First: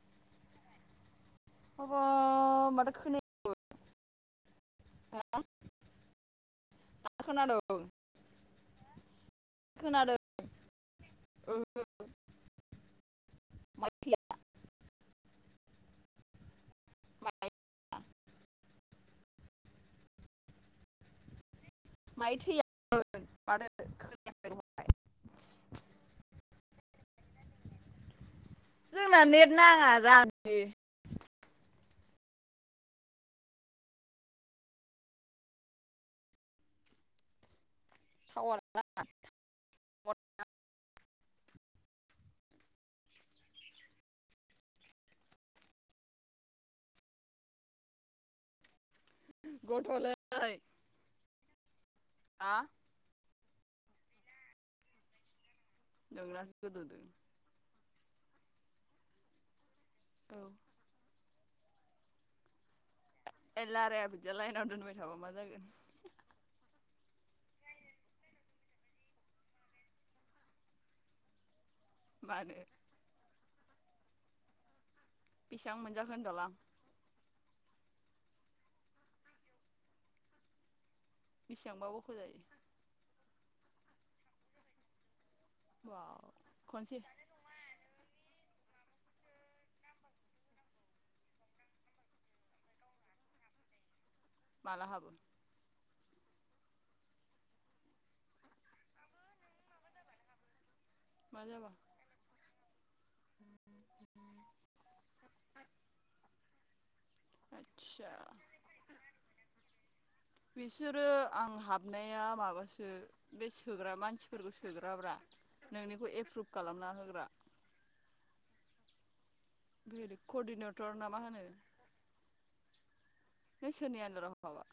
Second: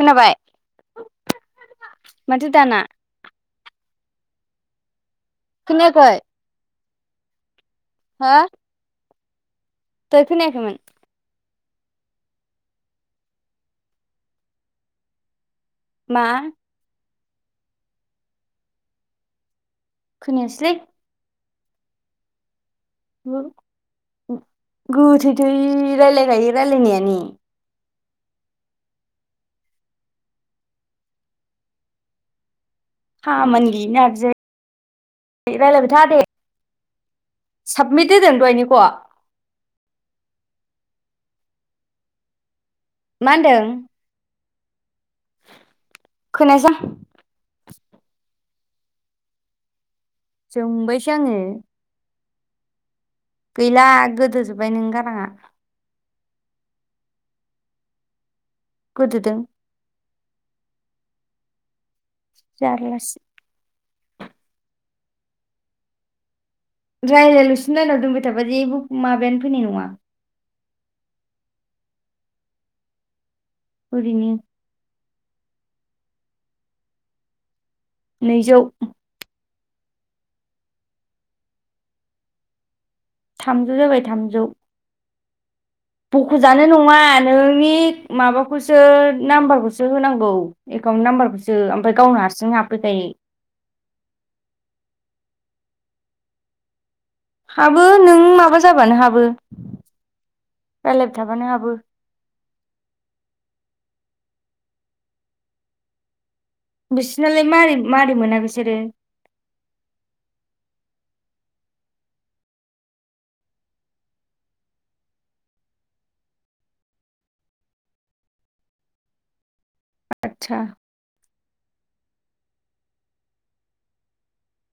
खोनाबाय? होबाय माथो खोनाया खौनो? हा खोनाखाय? दासो खोनादों। हा? खोनादों। उम [unintelligible] मा? [unintelligible] खोनायास्लै मायोथैया नों गोथैथै राय्लायखायो रायलायनायानो। जोंना नेट नाङा जामबि। खामानि गियै नारज रायलाय था दे। साबमिट हो टावारा दोनदनिखौ? नाङा मा होनदों? खोनायासां? गथ ले जोंबायसो आङो हा गैला गोदो जोब्बाय नोंनि गाराङा। नोंनासो गोदो दों गोदोदों। औ जारलासि ए लाराया बिदिया लाइनाव दोनबाय थाबा मा जागोन? रायज्लायलासिनो लायेनाव दोनबाय थाबा जेबो माबायानो फैनाय नङा। बानो? ओरैनो। बेसिबां मोनजाखो होनदलां? नैजौ। बेसेबांबा बखजायो? थामजौ जाबाय थामजौ। बाव बख'जानो नङा खनसे नोंनि माबा खौसो नाम्बारखौसो होनांगौ एकाउन्ट नाम्बारखौसो ओमफ्राय गावनो हारसिं हाबफैखायो। [inaudible] मला हाबोमोन? हाबो नों माबा जाबानो हाबो। रायज्लायबाय मा थाबानो जाबा हाबो। बिसोरनालाय मारै मारै आदसा मोना बिसोरो? बिसोरो आं हाबनाया माबासो बे सोग्रा मानसिफोरखौ सोग्राब्रा। नोंनिखौ एप्रुभ खालामना होग्रा। [inaudible] बेबायदि आदसा कर्डिनेटर ना मा होनो? नों सोरनि आनदाराव हाबा?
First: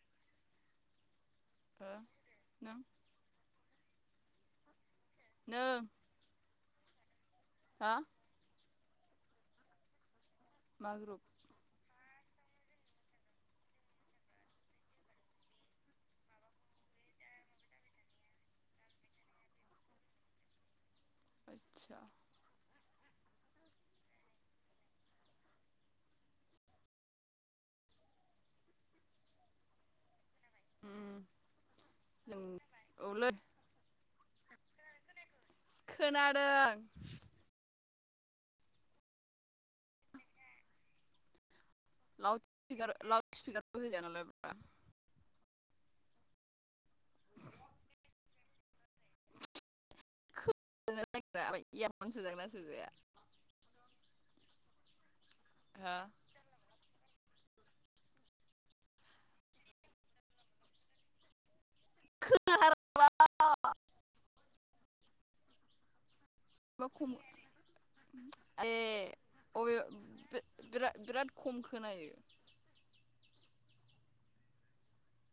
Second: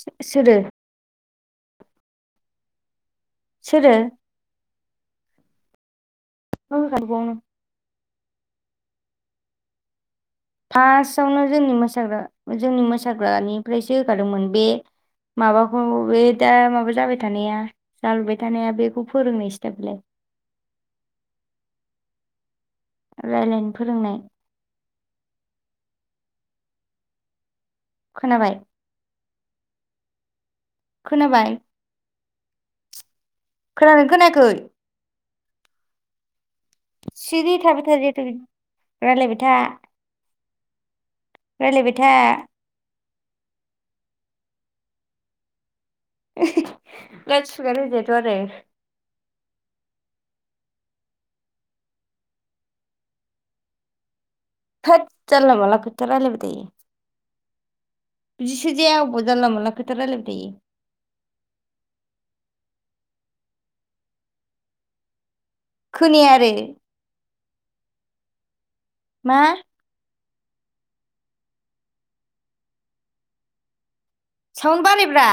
सो सोरो? हो नों? सोरो? ओ [unintelligible] [unintelligible] मा ग्रुप फार्स्टआवनो जोंनि मोसाग्रा जोंनि मोसाग्रानिफ्रायसो होखादोंमोन बे माबाखौ बे दा माबा जाबाय थानाया जालुबाय थानाया बेखौ फोरोंनाय सिटेपालाय आतसा रायलायनो फोरोंनाय खोनाबाय। खोनाबाय? औ लै खोनादोंना खोनायाखै? खोना सिरि थाबाय था जिथु रायलायबाय था। रायलायबाय था लाउद स्पिकार लाउद स्पिकारबो होजाया नालायब्रा। [unintelligible] लाउद स्पिकार होजायाथ' आरो। [unintelligible] इयारफन सोजागोना सोजाया? होद जानला मानला हो खोथा रायलायबाय थायो। बिदि सोजाया अबाव जानला मोनला खोथा रायलायबाय थायो। [unintelligible] खोनाया आरो [unintelligible] बिरा मा - बिराद खम खोनायो। साउन बारायब्रा